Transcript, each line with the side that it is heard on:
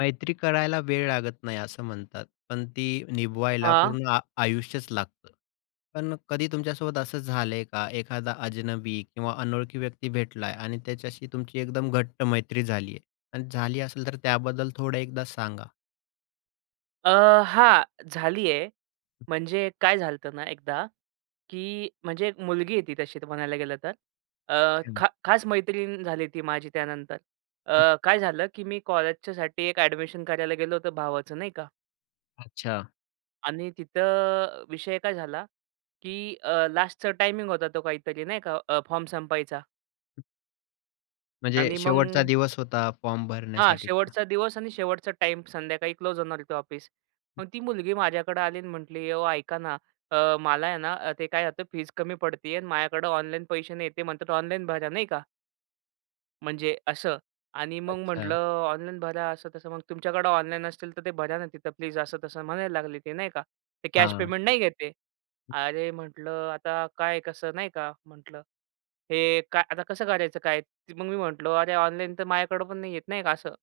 left: मैत्री करायला वेळ लागत नाही, असं म्हणतात, पण ती निभवायला
right: हां.
left: पूर्ण आ आयुष्यच लागतं. पण कधी तुमच्यासोबत असं झालंय का? एखादा अजनबी किंवा अनोळखी व्यक्ती भेटलाय आणि त्याच्याशी तुमची एकदम घट्ट मैत्री झाली आहे? आणि झाली असेल तर त्याबद्दल थोडं एकदा सांगा.
right: अ, हां झाली आहे. म्हणजे काय झालंत ना एकदा की म्हणजे एक मुलगी आहे ती तशी तर म्हणायला गेलं तर. अ,
left: अच्छा.
right: खा खास मैत्रीण झाली ती माझी त्यानंतर.
left: हं.
right: अ, काय झालं की मी कॉलेजच्यासाठी एक एडमिशन करायला गेलो होतो भावाचं, नाही का
left: अच्छा.
right: आणि तिथं अ, विषय काय झाला की अ, लास्टचा टायमिंग होता तो काहीतरी नाही का? अ, फॉर्म संपवायचा.
left: [unintelligible] म्हणजे
right: आणि
left: शेवटचा
right: मग
left: दिवस होता फॉर्म
right: हां
left: भरण्यासाठी का?
right: शेवटचा दिवस आणि शेवटचा टाईम संध्याकाळी क्लोज होणार होतं ऑफिस. मग ती मुलगी माझ्याकडं आली आणि म्हटली, ओ ऐका ना, अ, मला आहे ना ते काय आता फीज कमी पडतीये आणि माझ्याकडं ऑनलाईन पैसे नाहीयेत. ते म्हणतात ऑनलाईन भरा, नाही का म्हणजे असं. आणि मग म्हटलं
left: अच्छा.
right: ऑनलाईन भरा असं-तसं मग तुमच्याकडं ऑनलाईन असतील तर ते भरा ना तिथं प्लीज असं तसं म्हणायला लागले ते, नाही का. ते कॅश
left: हां.
right: पेमेंट नाही घेत आहे. अरे, म्हटलं आता काय कसं नाही का, म्हटलं हे काय आता कसं करायचं काय? ते मग मी म्हटलं अरे ऑनलाईन तर माझ्याकडं पण नाही आहेत नाही का असं.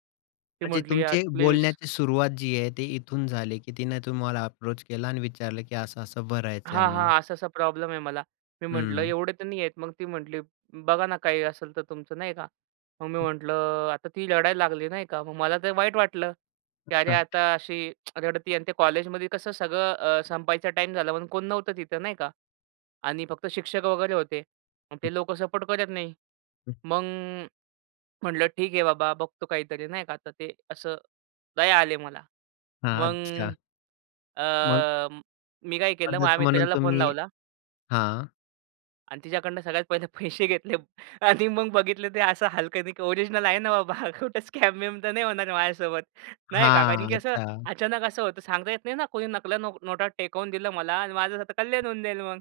right: ती
left: म्हणजे
right: म्हटली "यार
left: तुमची
right: प्लीज."
left: बोलण्याची सुरुवात जी आहे ती इथून झाली, की तिने तुम्हाला अप्रोच केला आणि विचारलं की असं-असं भरायचंय
right: हां,
left: म्हणून.
right: हां. असा-असा प्रॉब्लेम आहे मला. मी म्हटलं,
left: हं.
right: "एवढे तर नाही आहेत." मग ती म्हटली, "बघा ना काही असेल तर तुमचं, नाही का?" मग मी म्हटलं, अ, आता ती रडायला लागली, नाही का. मग मला तर वाईट वाटलं.
left: हं,
right: की अरे
left: हं.
right: आता अशी रडतीये आणि ते कॉलेजमध्ये कसं सगळं अ, संपायचा टाईम झाला म्हणून कोण नव्हतं तिथं, नाही का? आणि फक्त शिक्षक वगैरे होते. मग ते लोकं सपोर्ट करत नाही. मग म्हटलं ठीक आहे बाबा बघतो काहीतरी नाही का तर ते असं, दया आली मला.
left: हां.
right: मग
left: अच्छा. मग?
right: अ, मी काय केलं
left: मदत
right: माझ्या
left: म्हणून
right: मित्राला फोन
left: तुम्ही
right: लावला.
left: हां.
right: आणि तिच्याकडनं सगळ्यात पहिले पैसे घेतले आणि मग बघितलं ते असं हलक्यानी की ओरिजनल आहे ना बाबा हा कुठे स्कॅम-बिम तर नाही होणार माझ्यासोबत, नाही का. कारण
left: हां.
right: की असं
left: अच्छा.
right: अचानक असं होतं सांगता येत नाही ना कोणी नकला नो नोटा टेकवून दिलं मला आणि माझं आता कल्याण होऊन जाईल मग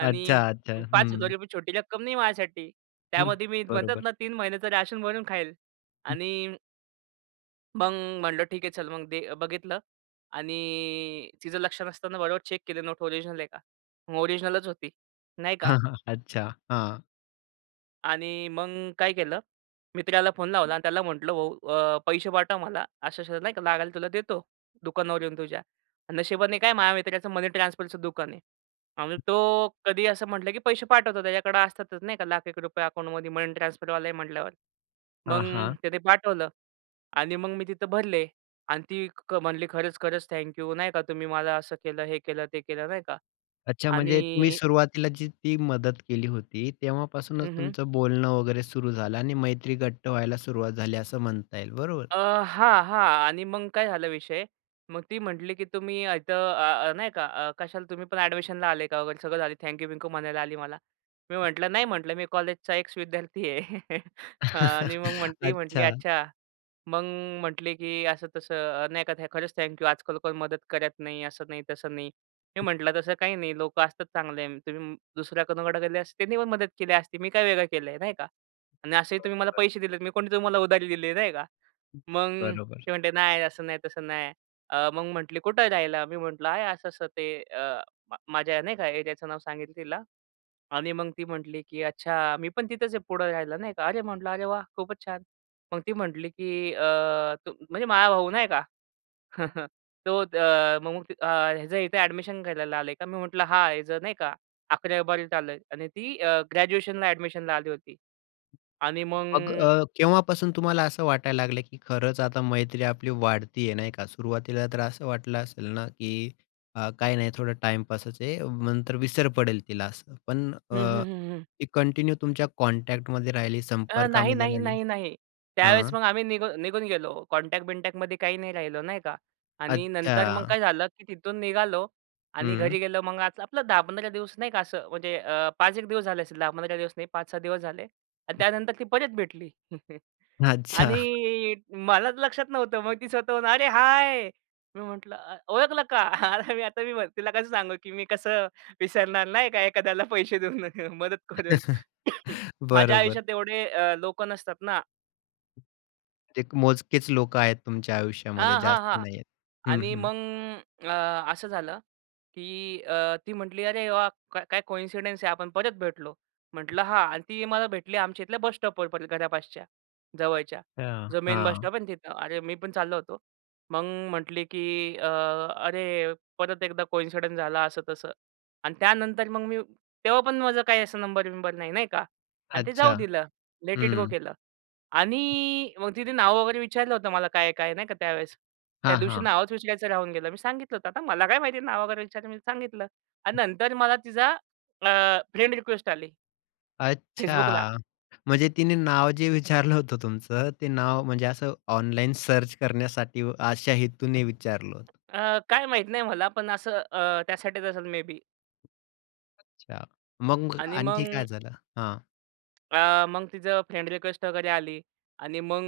right: आणि
left: अच्छा. अच्छा. हं.
right: 5 गरीबा छोटी रक्कम नाही माझ्यासाठी.
left: हम्म.
right: त्यामध्ये मी म्हणतात
left: बरोबर.
right: ना 3 महिन्याचं राशन भरून खाईल. आणि मग म्हटलं ठीक आहे चल मग ते बघितलं आणि तिचं लक्ष नसताना बरोबर चेक केले नोट ओरिजिनल आहे का? मग ओरिजिनलच होती. नाही का?
left: हां, हां. अच्छा. हां.
right: आणि मग काय केलं, मित्राला फोन लावला आणि त्याला म्हटलं, "भाऊ अ, पैसे पाठव मला अशा-अशा नाही का लागायला तुला देतो दुकानावर येऊन तुझ्या." नशिबाने काय माझ्या मित्राचं मनी ट्रान्सफरचं दुकान आहे आणि तो कधीही असं म्हटलं की पैसे पाठवतो त्याच्याकडं असतातच नाही का लाख एक रुपये अकाऊंटमध्ये मनी ट्रान्सफरवाला आहे म्हटल्यावर. मग
left: हां, हां.
right: त्याने पाठवलं आणि मग मी तिथं भरले आणि ती क म्हणली, "खरंच-खरंच थँक्यू नाही का तुम्ही मला असं केलं, हे केलं, ते केलं." नाही का?
left: अच्छा. म्हणजे तुम्ही
right: आणि
left: सुरुवातीला जी ती मदत केली होती तेव्हापासूनच
right: हं. हं.
left: तुमचं बोलणं वगैरे सुरू झालं आणि मैत्री घट्ट व्हायला सुरुवात झाली असं म्हणता येईल. बरोबर?
right: अ, हां, हां. आणि मग काय झालं विषय? मग ती म्हटली की तुम्ही अ, इथं अ, अ, नाही का अ, कशाला? तुम्ही पण ॲडमिशनला आले का? वगैरे सगळं झालं. थँक्यू-बिंकू म्हणायला आली मला. मी म्हटलं, "नाही," म्हटलं, "मी कॉलेजचा एक्स-विद्यार्थी आहे." अ, आणि मग म्हणती म्हटली,
left: अच्छा.
right: "अच्छा." मग म्हटले की असं-तसं, अ, नाही का, "थ खरंच थँक्यू. आज-काल कोण मदत करत नाही." असं नाही, तसं नाही. मी म्हटलं, "तसं काही नाही लोकं असतात चांगले. तुम्ही दुसऱ्या कुणाकडे गेले असते त्यांनी पण मदत केली असती. मी काय वेगळं केलं आहे, नाही का? आणि असेही तुम्ही मला
left: बरोबर.
right: पैसे दिलेत, मी कोणी तुम्हाला उधारी दिली आहे, नाही का." मग
left: बरोबर.
right: ती म्हणते, "नाही, असं नाही, तसं नाही." अ, मग म्हटली, "कुठं आहे राहायला?" मी म्हटलं, "आहे असं-असं ते" अ, म माझ्या, नाही का, एरियाचं नाव सांगितलं तिला आणि मग ती म्हटली की "अच्छा. मी पण तिथंच आहे पुढं राहायला." नाही का. "अरे," म्हटलं, "अरे, वाह! खूपच छान!" मग ती म्हटली की अ, "तू?" म्हणजे माझा भाऊ नाही का तो अ, "मग अ, ह्याचं इथे ॲडमिशन करायला आले का?" मी म्हटलं, "हां, याचं नाही का? 11वी, 12वीत आला आहे आणि ती अ, ग्रॅज्युएशनला ॲडमिशनला आली होती. आणि
left: मग
right: मग
left: अ, केव्हापासून तुम्हाला असं वाटायला लागलं की खरंच आता मैत्री आपली वाढती आहे, नाही का. सुरुवातीला तर असं वाटलं असेल ना की अ, काही नाही थोडं टाइमपासच आहे नंतर विसर पडेल तिला असं. पण
right: हं,
left: अ,
right: हं, हं, हं.
left: ती कंटिन्यू तुमच्या कॉन्टॅक्टमध्ये राहिली,
right: अ, नाही,
left: संपर्कामध्ये
right: नाही,
left: राहिली.
right: नाही, नाही. त्यावेळेस
left: हां.
right: मग आम्ही निघून निघून गेलो कॉन्टॅक्ट बिनटॅकमध्ये काही नाही राहिलं, नाही का. आणि नंतर मग
left: अच्छा.
right: काय झालं की तिथून निघालो आणि
left: हम्म.
right: घरी गेलो मग आज आपलं 10-15 दिवस नाही का असं म्हणजे अ, 5 एक दिवस झाले असेल. 10-15 दिवस नाही 5-6 दिवस झाले आणि त्यानंतर ती परत भेटली
left: अच्छा.
right: आणि मला तर लक्षात नव्हतं. मग ती स्वतःहून, "अरे हाय," मी म्हटलं, "अ, ओळखलं का?" आता मी आता मी मग तिला कसं सांगू की "मी कसं विसरणार नाही का एखाद्याला पैसे देऊन मदत करून. माझ्या
left: बरोबर.
right: आयुष्यात एवढे अ, लोकं नसतात ना.
left: ते मोजकेच लोकं आहेत तुमच्या आयुष्यामध्ये जास्त
right: आहाहा!
left: नाहीयेत. हं,
right: आणि
left: हं.
right: मग अ, असं झालं, की अ, ती म्हटली "अरे वा! का काय कॉइन्सिडन्स आहे, आपण परत भेटलो." म्हटलं "हां." आणि ती मला भेटली आमच्या इथल्या बस स्टॉपवर परत, घरापासच्या जवळच्या.
left: अच्छा.
right: जो मेन बस
left: हां.
right: स्टॉप आहे तिथं. अरे मी पण चाललो होतो. मग म्हटली की अ, "अरे! परत एकदा कॉइन्सिडन्स झाला." असं-तसं आणि त्यानंतर मग मी तेव्हा पण माझं काही असं नंबर-बिंबर नाही नाही का. आणि ते जाऊ
left: अच्छा.
right: दिलं, लेट इट गो
left: हं.
right: केलं. आणि मग तिने नाव वगैरे विचारलं होतं मला काय आहे, काय नाही? का त्यावेळेस. त्या
left: हां,
right: दिवशी
left: हां.
right: नावच विचारायचं राहून गेलं. मी सांगितलं होतं, आता मला काय माहिती आहे नाव वगैरे विचारलं, मी सांगितलं आणि नंतर मला तिचा अ, फ्रेंड रिक्वेस्ट आली. Facebookला.
left: अच्छा! म्हणजे तिने
right: आ
left: नाव जे विचारलं होतं तुमचं ते नाव म्हणजे असं ऑनलाईन सर्च करण्यासाठी व अशा हेतूने विचारलं होतं.
right: अ, काय माहीत नाही मला. पण असं अ, त्यासाठीच असेल मे बी.
left: अच्छा. मग
right: आणि
left: आणखी
right: मग
left: काय झालं? हां.
right: अ, मग तिचं फ्रेंड रिक्वेस्ट वगैरे आली. आणि मग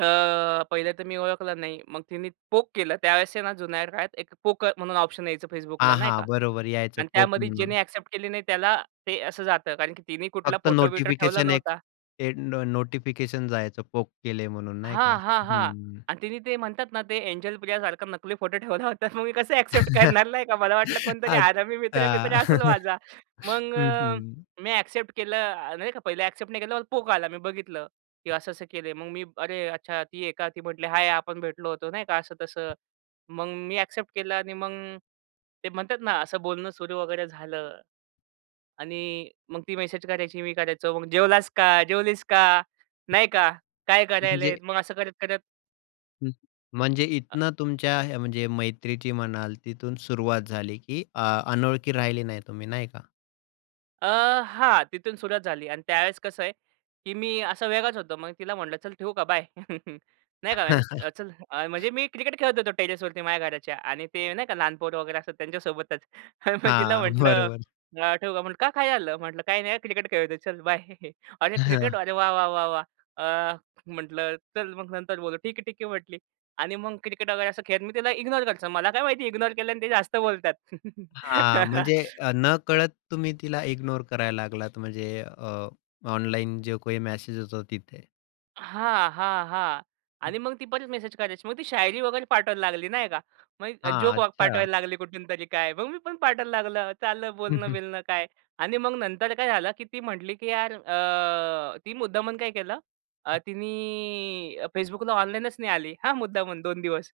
right: अ, पहिलं तर मी ओळखलं नाही. मग तिने पोक केलं. त्यावेळेस ना जुन्या काळात एक पोक म्हणून ऑप्शन यायचं
left: हा.
right: Facebookला नाही
left: हा.
right: का.
left: बरोबर यायचं
right: आणि
left: पोक
right: त्यामध्ये
left: म्हणून.
right: ज्यांनी एक्सेप्ट केली नाही त्याला ते असं जातं. कारण की तिने कुठला
left: फक्त
right: फोटो-बिटो ठेवला
left: नोटिफिकेशन, एक
right: नव्हता.
left: ते नो नोटिफिकेशन जायचं. पोक केले म्हणून नाही का.
right: हां, हां, हां.
left: हं.
right: आणि तिने ते म्हणतात ना ते एंजल प्रियासारखं नकली फोटो ठेवला होता. मग मी कसं एक्सेप्ट करणार? नाही का. मला वाटलं कोणतरी हरामी मित्र-बित्र
left: अच्छा!
right: असेल माझा. मग
left: हं,
right: अ,
left: हं.
right: मी एक्सेप्ट केलं अ, नाही का पहला एक्सेप्ट नाही केलं पोक आला. मी बघितलं, की असं-असं केले. मग मी "अरे! अच्छा ती आहे का?" ती म्हटली" हाय! आपण भेटलो होतो नाही का." असं-तसं. मग मी पोक केलं आणि मग ते म्हणतात ना असं बोलणं सुरू वगैरे झालं. आणि मग ती मेसेज करायची मी करायचो. मग जेवलास का? जेवलीस का? नाही का. काय
left: म्हणजे?
right: करत आहेत? मग असं करत-करत
left: हं. म्हणजे
right: हां.
left: इथनं तुमच्या ह्या म्हणजे मैत्रीची म्हणाल तिथून सुरुवात झाली की अ, अनोळखी राहिली नाही तुम्ही, नाही का?
right: अ, हां, तिथून सुरुवात झाली. आणि त्यावेळेस कसं आहे की मी असा वेगळाच होतो. मग तिला म्हटलं, "चल ठेवू का? बाय." नाही का, म्हण अ, चल, म्हणजे मी क्रिकेट खेळत होतो टेरेसवरती माझ्या घराच्या आणि ते नाही का लहान पोरं वगैरे असतात त्यांच्यासोबतच आणि मग तिला
left: हां,
right: म्हटलं,
left: बरोबर.
right: "अ, ठेवू का?" म्हटली, "का? काय झालं?" म्हटलं, "काही नाही. क्रिकेट खेळतोय. चल बाय." "अरे, क्रिकेट! अरे वा-वा! वा-वा!" अ, म्हटलं, "चल मग नंतर बोलू." "ठीक आहे ठीक आहे." म्हटली आणि मग क्रिकेट वगैरे असं खेळत मी तिला ignore करायचो. मला काय माहिती ignore केल्यानी ते जास्त बोलतात?
left: हां. म्हणजे अ, नकळत तुम्ही तिला इग्नोर करायला लागलात म्हणजे अ, ऑनलाईन जो काही मेसेज येतो तिथे.
right: हां, हां. हां. आणि
left: [unintelligible]
right: मग ती परतच मेसेज करायची. मग ती शायरी वगैरे पाठवायला लागली, नाही का, मग अ,
left: हां.
right: जोक
left: अच्छा.
right: पाठवायला लागली कुठून तरी काय, मग मी पण पाठवायला लागलो. चाललं बोलणं-बिलणं काय आणि मग नंतर काय झालं की ती म्हटली की यार अ, ती मुद्दामन काय केलं, अ, तिनी अ, फेसबुकला ऑनलाईनच नाही आली हा, मुद्दामन 2 दिवस.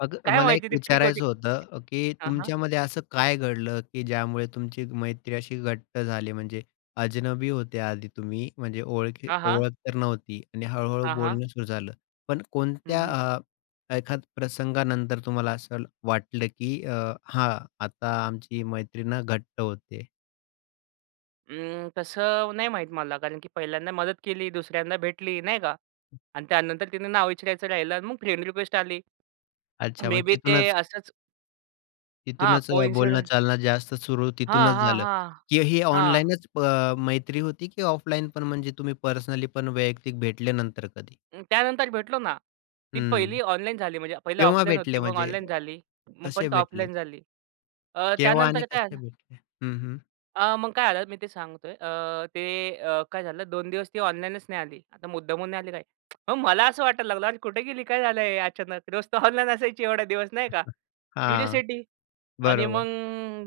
left: अग
right: काय
left: मला
right: माहिती
left: एक
right: ती ठीक होती
left: विचारायचं
right: का?
left: होतं. अ, की
right: हां, हां.
left: तुमच्यामध्ये असं काय घडलं की ज्यामुळे तुमची मैत्री अशी घट्ट झाली? म्हणजे अजनबी होत्या आधी तुम्ही, म्हणजे ओळखी
right: हां, हां.
left: ओळख तर नव्हती आणि हळू-हळू
right: हां, हां.
left: बोलणं सुरू झालं, पण
right: हं,
left: कोणत्या
right: हं.
left: अ, एखाद प्रसंगानंतर तुम्हाला असं ल वाटलं की अ, हां आता आमची मैत्री ना घट्ट होतेय?
right: अ, तसं नाही माहीत मला. कारण की 1हिल्यांदा मदत केली, 2सऱ्यांदा भेटली, नाही का आणि त्यानंतर तिने नाव विचारायचं राहिलं आणि मग फ्रेंड रिक्वेस्ट आली.
left: अच्छा!
right: मे
left: मग
right: बी ते
left: तिथूनच
right: असंच हां,
left: तिथूनच अ,
right: कोइनसिडेंट.
left: बोलणं-चालणं जास्त सुरू
right: हां,
left: तिथूनच
right: हां,
left: झालं
right: हां,
left: की ही
right: हां.
left: ऑनलाईनच प मैत्री होती? की ऑफलाईनपण म्हणजे तुम्ही पर्सनलीपण वैयक्तिक भेटले नंतर कधी?
right: त्यानंतर भेटलो ना. ती
left: हं,
right: 1हिली ऑनलाईन झाली म्हणजे 1हिले
left: केव्हा
right: ऑफलाईन
left: भेटले
right: होती मग
left: म्हणजे?
right: ऑनलाईन झाली, मग
left: कसे
right: परत
left: भेटले?
right: ऑफलाईन झाली अ,
left: केव्हा आणि
right: त्यानंतर काय
left: कसे
right: झालं.
left: भेटले? हं, हं.
right: अ, मग काय झालं मी ते सांगतोय अ, ते अ, काय झालं 2 दिवस ती ऑनलाईनच नाही आली. आता मुद्दामून नाही आली काय. मग मला असं वाटायला लागलं, "अरे कुठे गेली? काय झालं हे अचानक? रोज तर ऑनलाईन असायची एवढे दिवस?" नाही का.
left: हां,
right: क्युरिओसिटी आणि
left: बरोबर.
right: मग,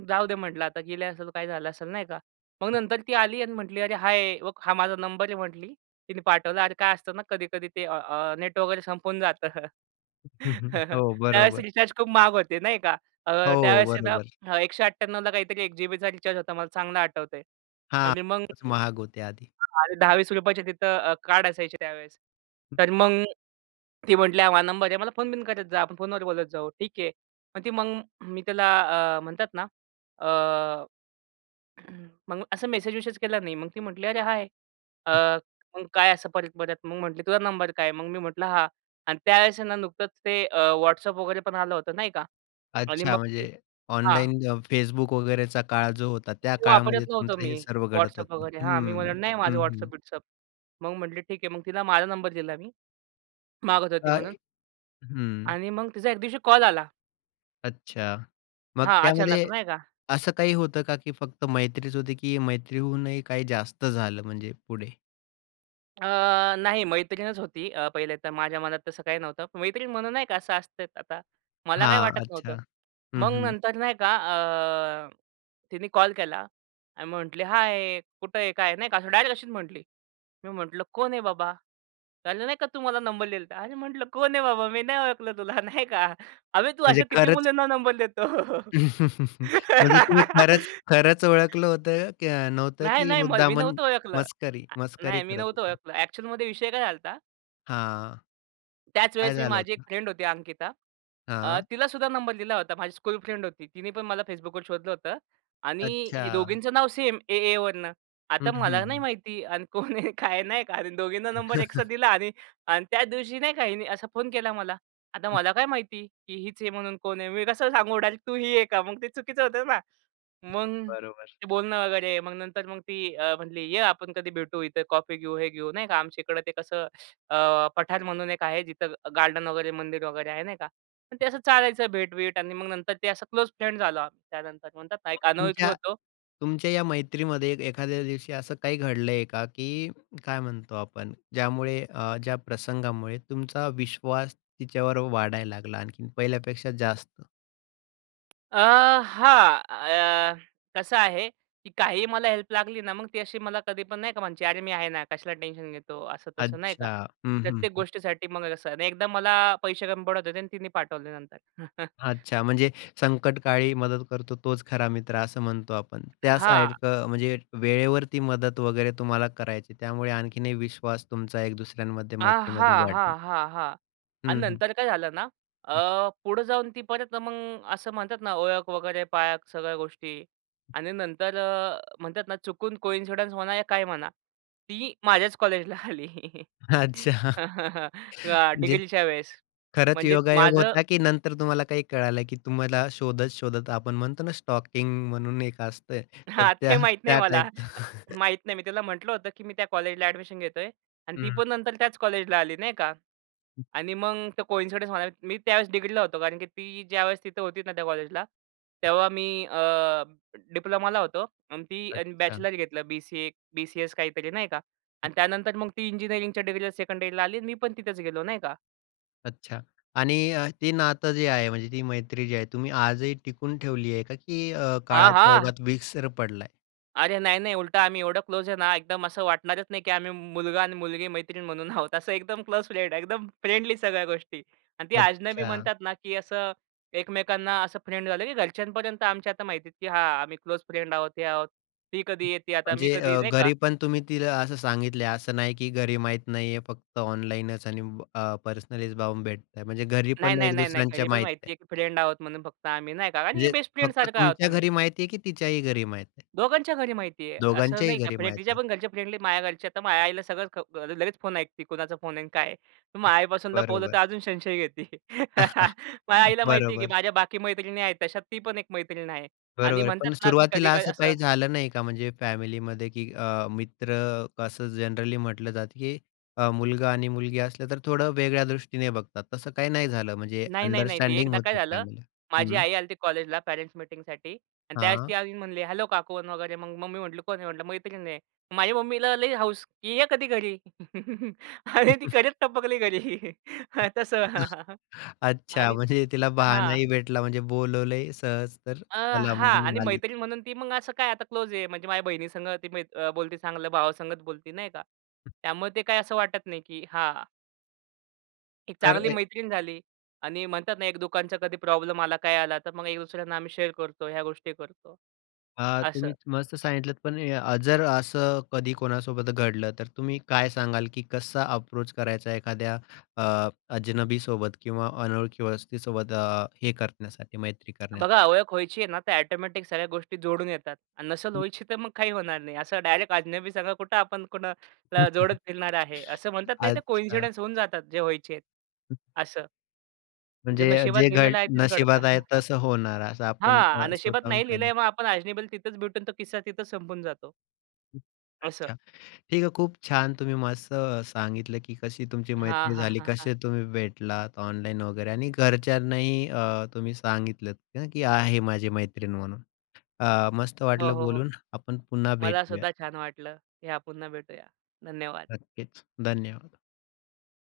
right: "जाऊ दे म्हटलं आता गेली असेल, तर काय झालं असेल." नाही का. मग नंतर ती आली आणि म्हटली, "अरे हाय! बघ हा माझा नंबर आहे." म्हटली, तिने पाठवला. अरे काय असतं ना, कधी-कधी ते अ अ नेट वगैरे संपून जातं.
left: हं, हं, हो,
right: त्यावेळेस
left: बरोबर.
right: रिचार्ज खूप महाग होते, नाही का. अ,
left: हो,
right: त्यावेळेस आहे
left: बरोबर.
right: ना, 198वला काहीतरी 1 जी-बीचा रिचार्ज होता, मला चांगलं आठवतयं
left: हां,
right: आणि मग
left: खूपच महाग होते आधी.
right: आणि ₹10-20चे तिथं अ, कार्ड असायचे त्यावेळेस. तर मग ती म्हटली हा माझा नंबर आहे. मला फोन-बिन करत जा, आपण फोनवर बोलत जाऊ, ठीक आहे. मग ती मग मी त्याला अ, म्हणतात ना अ, मग असं मेसेज-विसेज केला मी. मग ती म्हटली, "अरे हाय!" अ, मग काय असं परत-परत? मग म्हटली, "तुझा नंबर काय आहे?" मग मी म्हटलं "हा." आणि त्यावेळेस ना. नुकतंच ते अ, WhatsApp वगैरे पण आलं होतं नाही का. आणि
left: अच्छा
right: मग
left: म्हणजे
right: हां.
left: ऑनलाईन अ, Facebook वगेरेचा काळ जो होता, त्या
right: ते
left: काळामध्ये
right: वापरत नव्हतो
left: तुमचं
right: मी
left: हे सर्व घडत
right: WhatsApp
left: होतं.
right: वगैरे. हां, मी
left: हम्म,
right: म्हणलं, "नाही
left: हं,
right: माझा
left: हं.
right: WhatsApp-बिट्सअप." मग म्हटले, "ठीक आहे." मग तिला माझा नंबर दिला मी, मागत होती
left: काय?
right: म्हणून.
left: हं.
right: आणि मग तिचा 1 दिवशी कॉल आला.
left: अच्छा, मग
right: हां, अचानक
left: त्यामध्ये
right: नाही का?
left: असं काही होतं का, की फक्त मैत्रीच होती की मैत्रीहूनही काही जास्त झालं म्हणजे पुढे?
right: अ, नाही, मैत्रीणच होती. अ, पहिले तर माझ्या मनात तसं काही नव्हतं. मैत्रीण म्हणून नाही का असं असतं आता, मला काही
left: हां.
right: वाटत
left: अच्छा.
right: नव्हतं.
left: हं,
right: मग
left: हं.
right: नंतर नाही का, अ, तिने कॉल केला आणि म्हटली, “हाय, कुठं आहे? काय?" नाही का. असं डायरेक्ट अशीच म्हटली. मी म्हटलं, “कोण आहे, बाबा?” "काल नाही का, तू मला नंबर दिला होता.” "अरे," म्हटलं, “कोण आहे, बाबा? मी नाही ओळखलं तुला.” नाही का. “अबे, तू
left: म्हणजे
right: अशा किती
left: खरंच
right: मुलींना नंबर" "देतो?”
left: म्हणजे तुम्ही खरंच खरंच ओळखलं होतं का नव्हतं
right: नाही,
left: की
right: नाही. मग मी
left: मुद्दामन
right: नव्हतो ओळखलं.
left: मस्करी
right: अ,
left: मस्करी
right: नाही मी
left: करत
right: नव्हतो
left: होता?
right: ओळखलं. ॲक्चुअलमध्ये विषय काय झाला होता?
left: हां. काय
right: त्याचवेळेस, मी
left: झालं
right: माझी एक
left: होतं?
right: फ्रेंड होती, अंकिता. अ,
left: हां.
right: तिलासुद्धा नंबर दिला होता. माझी स्कूल फ्रेंड होती, तिने पण मला Facebookवर शोधलं होतं. आणि हे
left: अच्छा.
right: दोघींचं नाव सेम, ए एवरनं.
left: हं,
right: आता मला नाही
left: हं.
right: माहिती अन् कोण आहे? काय आहे? नाही का. आणि दोघींना नंबर एकसाथ दिला आणि अन् त्याच दिवशी नाही का हिनी असा फोन केला मला. आता
left: हं.
right: मला काय माहिती की हीच आहे म्हणून? कोण आहे? मी कसं सांगू डायरेक्ट? “तू ही आहे का?” मग ते चुकीचं होतं ना. मग
left: बरोबर.
right: ते बोलणं वगैरे. मग नंतर मग ती अ, म्हणली, “ये, आपण कधी भेटू, इथं कॉफी घेऊ, हे घेऊ.” नाही का, आमच्या इकडे ते कसं, अ, पठार म्हणून एक आहे, जिथं गार्डन वगैरे, मंदिर वगैरे आहे, नाही का. मग ते असं चालायचं भेट-बीट. आणि मग नंतर ते असं क्लोज फ्रेंड झालो आम्ही त्यानंतर म्हणतात ना,
left: मग
right: एक अनोळखी
left: तुमच्या
right: होतो.
left: तुमच्या या मैत्रीमध्ये एखाद्या दिवशी असं काही घडलंय का, की काय म्हणतो आपण ज्यामुळे अ, ज्या प्रसंगामुळे तुमचा विश्वास तिच्यावर वाढायला लागला, आणखीन पहिल्यापेक्षा जास्त?
right: अ, हां अ, कसं आहे की काहीही मला हेल्प लागली ना, मग ती अशी मला कधीपण नाही का म्हणते, "अरे मी आहे ना! कशाला टेन्शन घेतो?" असं-तसं नाही का.
left: अच्छा, हं, हं,
right: प्रत्येक
left: हं.
right: गोष्टीसाठी मग कसं, 1दा मला पैसे कमी पडत होते आणि तिने पाठवले नंतर.
left: अच्छा म्हणजे, संकटकाळी मदत करतो तोच खरा मित्रं असं म्हणतो आपण. त्या
right: हां.
left: सारखं म्हणजे वेळेवरती मदत वगैरे तुम्हाला करायची आहे. त्यामुळे आणखीन एक विश्वास तुमचा एक दुसऱ्यांमध्ये
right: अ,
left: मैत्रीमध्ये
right: हां,
left: वाढला.
right: हां, हां, हां आणि
left: हं, हं.
right: नंतर काय झालं ना, अ, पुढं जाऊन ती परत मग असं म्हणतात ना, ओळख वगैरे पाळख सगळ्या गोष्टी आणि नंतर अ, म्हणतात ना, चुकून कोइन्सिडन्स म्हणा, या काय म्हणा, ती माझ्याच कॉलेजला आली.
left: अच्छा.
right: अ,
left: जे
right: डिग्रीच्या वेळेस
left: खरंच
right: म्हणजे
left: योगायोग
right: माझं
left: होता, की नंतर तुम्हाला काही कळालं की तुम्हाला शोधत-शोधत, आपण म्हणतो ना, स्टॉकींग म्हणून एक असतं. तर
right: हां,
left: त्या
right: ते माहीत नाही
left: त्या
right: मला.
left: टाइप.
right: माहीत नाही. मी तिला म्हटलं होतं की मी त्या कॉलेजला एडमिशन घेतोय आणि ती
left: हं.
right: पण नंतर त्याच कॉलेजला आली नाही का आणि मग तो कोइन्सिडन्स म्हणा, मी त्यावेळेस डिग्रीला होतो. कारण की ती ज्यावेळेस तिथं होती ना त्या कॉलेजला, तेव्हा मी अ, डिप्लोमाला होतो आणि ती आणि
left: अच्छा.
right: बॅचलर घेतलं बी-सी-ए, बी-सी-एस काहीतरी नाही का? आणि त्यानंतर मग ती इंजिनिअरिंगच्या डिग्रीला 2कंड इयरला आली, मी पण तिथेच गेलो नाही का.
left: अच्छा, आणि अ, ते नातं जे आहे, म्हणजे ती मैत्री जी आहे, तुम्ही आजही टिकून ठेवली आहे का? की अ,
right: हां,
left: काळाच्या
right: हां.
left: ओघात विसर पडलाय?
right: अरे नाही, नाही, उलटं आम्ही एवढं क्लोज आहे ना, एकदम असं वाटणारच नाही की आम्ही मुलगा आणि मुलगी मैत्रीण म्हणून आहोत, असं एकदम क्लोज फ्रेंड आहे. एकदम फ्रेंडली सगळ्या गोष्टी आणि ती अजनबी
left: अच्छा.
right: म्हणतात ना, की असं एकमेकांना असं फ्रेंड झालं की घरच्यांपर्यंत आमच्या आता माहिती आहे की हा, आम्ही क्लोज फ्रेंड आहोत, हे आहोत. ती कधी येते, आता मी
left: म्हणजे
right: कधी
left: अ,
right: नाही का?
left: घरी, पण तुम्ही तिला असं सांगितलंय, असं नाही की घरी माहीत नाहीये फक्त ऑनलाइनच आणि अ, पर्सनलीच जाऊन भेटतं म्हणजे घरी,
right: नाही,
left: पण
right: नाही,
left: एक
right: नाही, नाही.
left: दुसऱ्यांच्या
right: घरी पण
left: माहित
right: माहिती
left: आहे.
right: आहे की फ्रेंड आहोत म्हणून फक्त आम्ही नाही का, कारण
left: म्हणजे
right: बेस्ट फ्रेंड
left: फक्त
right: सारखं आहोत
left: तुमच्या
right: आम्ही.
left: घरी माहिती आहे की तिच्याही घरी माहिती आहे?
right: दोघांच्या घरी माहिती आहे. असं
left: दोघांच्याही
right: नाही का,
left: घरी
right: म्हणजे
left: माहीत आहे.
right: तिच्यापण घरचे फ्रेंडली माझ्या घरचे, तर माझ्या आईला सगळं अ, लगेच फोन ऐकते कोणाचा फोन आहे आणि काय आहे? मग आईपासून लपवलं, तर
left: बरोबर.
right: अजून संशय घेते. माझ्या आईला माहिती आहे की
left: बरोबर.
right: माझ्या बाकी मैत्रिणी आहेत, तशात ती पण एक मैत्रीण आहे. आणि
left: बरोबर,
right: म्हणतात
left: पण
right: ना, की
left: सुरुवातीला
right: कधी-कधी
left: असं
right: असं
left: काही झालं नाही का, म्हणजे फॅमिलीमध्ये की अ, मित्र कसं जनरली म्हटलं जातं की अ, मुलगा आणि मुलगी असलं तर थोडं वेगळ्या दृष्टीने बघतात, तसं काही नाही झालं म्हणजे
right: नाही, नाही, नाही. ती
left: अंडरस्टँडिंग
right: एकदा काय
left: होते
right: झालं,
left: फॅमिलीत.
right: माझी
left: हं.
right: आई आली होती कॉलेजला पॅरेन्ट्स मीटिंगसाठी आणि त्यावेळेस ती
left: हां.
right: येऊन म्हणली, हॅलो काकू अन् वगैरे मग, मग मम्मी म्हणली कोण आहे? म्हटलं मैत्रीण आहे. माझ्या मम्मीला लई हौस की ये कधी घरी. आणि ती खरंच टपकली घरी. तस आणि
left: अच्छा, म्हणजे तिला
right: हां.
left: बहाणाही भेटला, म्हणजे बोलवलंय सहज तर
right: अ,
left: चला मग
right: हां, आणि
left: म्हणाली.
right: मैत्रीण म्हणून ती मग असं काय आता क्लोज आहे, म्हणजे माझ्या बहिणीसंग, ती म्हणजे अ, बोलती, ती चांगलं भावासंगच बोलते नाही का त्यामुळे ते काय असं वाटत नाही की हा एक
left: तर
right: चांगली
left: ए
right: मैत्रीण झाली आणि म्हणतात ना, एक दुकानचा कधी प्रॉब्लेम आला, काय आला. तर मग एक दुसऱ्यांना आम्ही शेअर करतो, ह्या गोष्टी करतो.
left: हा,
right: असं.
left: तुम्ही मस्त सांगितलंत, पण अ, जर असं कधी कोणासोबत घडलं, तर तुम्ही काय सांगाल? की कसा अप्रोच करायचा एखाद्या अ, अजनबी सोबत किंवा अनोळखी वस्तीसोबत अ, हे करण्यासाठी, मैत्री करण्यासाठी?
right: बघा, ओळख व्हायची आहे ना, तर ऑटोमॅटिक सगळ्या गोष्टी जोडून येतात आणि नसेल व्हायची, तर मग काही होणार नाही. असं डायरेक्ट अजनबी संग कुठं आपण कुणा ला जोडत फिरणार आहे, असं म्हणतात नाही, तर
left: अच्छा.
right: कोइन्सिडन्स होऊन जातात जे व्हायचेत, असं. जे
left: म्हणजे अ,
right: नशिबात
left: जे घड
right: लिहिलेलं आहे तेच घडतं.
left: नशिबात आहे तसं होणार, असं आपण अ,
right: हां, नशिबात
left: स्वतःहून
right: नाही
left: काही
right: लिहिलंय मग आपण अजनबीला तिथेच भेटून तो किस्सा तिथे संपून जातो. असं.
left: अच्छा. ठीक आहे, खूप छान तुम्ही मस्त अ, सांगितलं की कशी तुमची
right: हां,
left: मैत्री
right: हां,
left: झाली?
right: हां, हां.
left: कसे तुम्ही भेटलात ऑनलाइन वगैरे? आणि घरच्यांनाही अ, तुम्ही सांगितलंत ना की आहे माझी मैत्रीण म्हणून. अ, मस्त
right: हो,
left: वाटलं
right: हो, हो.
left: बोलून, आपण पुन्हा
right: मला
left: भेटूया.
right: सुद्धा छान वाटलं. या, पुन्हा भेटूया. धन्यवाद!
left: नक्कीच, धन्यवाद!